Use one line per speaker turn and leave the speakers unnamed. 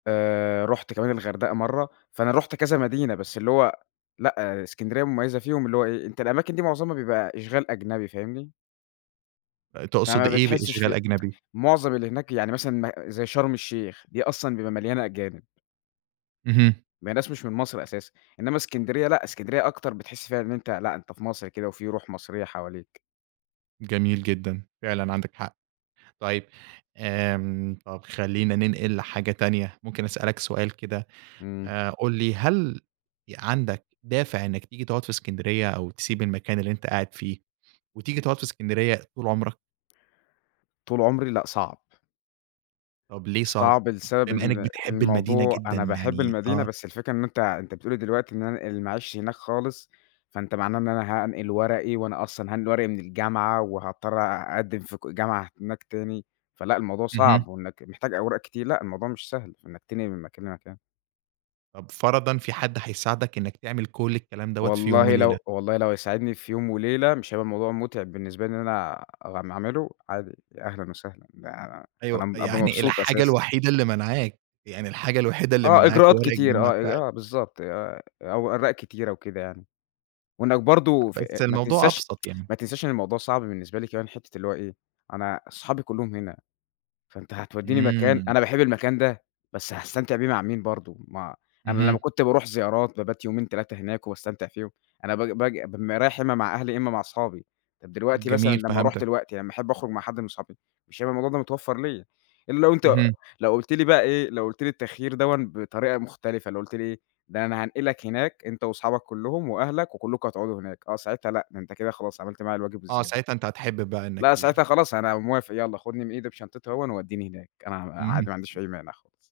آآ، رُحت كمان الغردقة مرَّة، فأنا رُحت كذا مدينة بس اللي هو لأ، إسكندرية مميَّزة فيهم، اللي هو إيه، أنت الأماكن دي مُعظَمها بيبقى إشغال أجنبي، فاهمني؟
أ تقصُد
فما
إيه
بتحسّش
بإشغال
في
أجنبي؟
مُعظَم اللي هناك يعني مثلًا م زي شرم الشيخ، دي أصلًا بيبقى مليانة أجانب.
اهم.
ما هي ناس مش من مصر أساسًا، إنما إسكندرية، لأ، إسكندرية أكتر، بتحِس فيها إن أنت لأ، أنت في مصر كده وفي رُوح مصرية حواليك.
جميل جدًا، فعلًا عندك حق. طيب، امم، طَب خلّينا ننقِل حاجة تانية. ممكن أسألك سؤال كده
إمم.
آآ، قُل لي، هل إ عندك دافِع إنك تيجي تقعُد في إسكندرية أو تسيب المكان اللي أنت قاعد فيه وتيجي تقعُد في إسكندرية طُول عمرك؟
طول عمري؟ لأ، صعب.
طب ليه صعب؟
صعب لسبب
بما إنك
إن
بتحب المدينة
الموضوع
جدًا
أنا باحب
يعني
المدينة
آه.
بس الفكرة إنه أنت أنت بتقول لي دلوقتي إن أنا أنقِل معيشتي هناك خالص، فأنت معناه إن أنا هانقِل ورقي وأنا أصلًا هانقِل ورقي من الجامعة وهاضطّر أ أقدِّم في ك جامعة هناك تاني، فلأ الموضوع
اهم.
صعب وإنك محتاج أوراق كتير، لأ، الموضوع مش سهل في إنك تنقِل من مكان لمكان.
طَب فرَضًا في حد هيساعدك إنك تعمل كل الكلام دَوَّة في يوم
والله
وليلة.
لو والله لو يساعدني في يوم وليلة مش هيبقى الموضوع متعِب بالنسبة لي، إن أنا أع أعمله عادي، يا أهلًا وسهلًا، ده ده
أيوه،
أنا م أبقى
يعني
مبسوط
الحاجة
أساسًا.
الوحيدة اللي مانعاك، يعني الحاجة الوحيدة اللي
آه،
مانعاك
إجراءات
ورق
كتير،
الجامعة
آه، أ
بتاعك؟
آه، بالضبط، آآ، أوراق كتيرة وكده يعني، وإنك برضه
أ
ف
بس
ما
الموضوع
تنساش
أبسَط يعني.
ما تنساش إن الموضوع صعب بالنسبة لي كمان حِتّة اللي هو إيه، أنا صحابي كلّهم هنا، فأنت هتودّيني مكان،
إمم.
أنا باحب المكان ده بس هاستمتع بيه مع مين برضه، ما أنا لمّا
اهم.
كنت بارُوح زيارات، بابات يومين، 3 هناك وباستمتع فيهم، أنا ب باجي بابقى رايح يا إما مع أهلي يا إما مع أصحابي، طَب دلوقتي مثلًا
جميل،
لما أرُوح
فهمتك.
دلوقتي، لمّا أحب أخرُج مع حد من صحابي، مش هيبقى الموضوع ده متوفّر ليّا الّا لو أنت
اهم.
لو قُلت لي بقى إيه، لو قُلت لي التخيّير دوًّا بطريقة مختلِفة، لو قُلت لي إيه، ده أنا هانقلك هناك أنت وأصحابك كلّهم وأهلك وكلّكم هتقعدوا هناك، آه، ساعتها لأ، ده أنت كده خلاص عملْت معايا الواجب
آه،
وزيادة.
ساعتها أنت هتحب بقى إنك
لأ، ساعتها
تيجي.
خلاص أنا موافق، يالّا خُدني من إيدي بشنطتي أهوًّا ووديني هناك، أنا ع عادي، ما عنديش
اهم.
أي مانع خالص.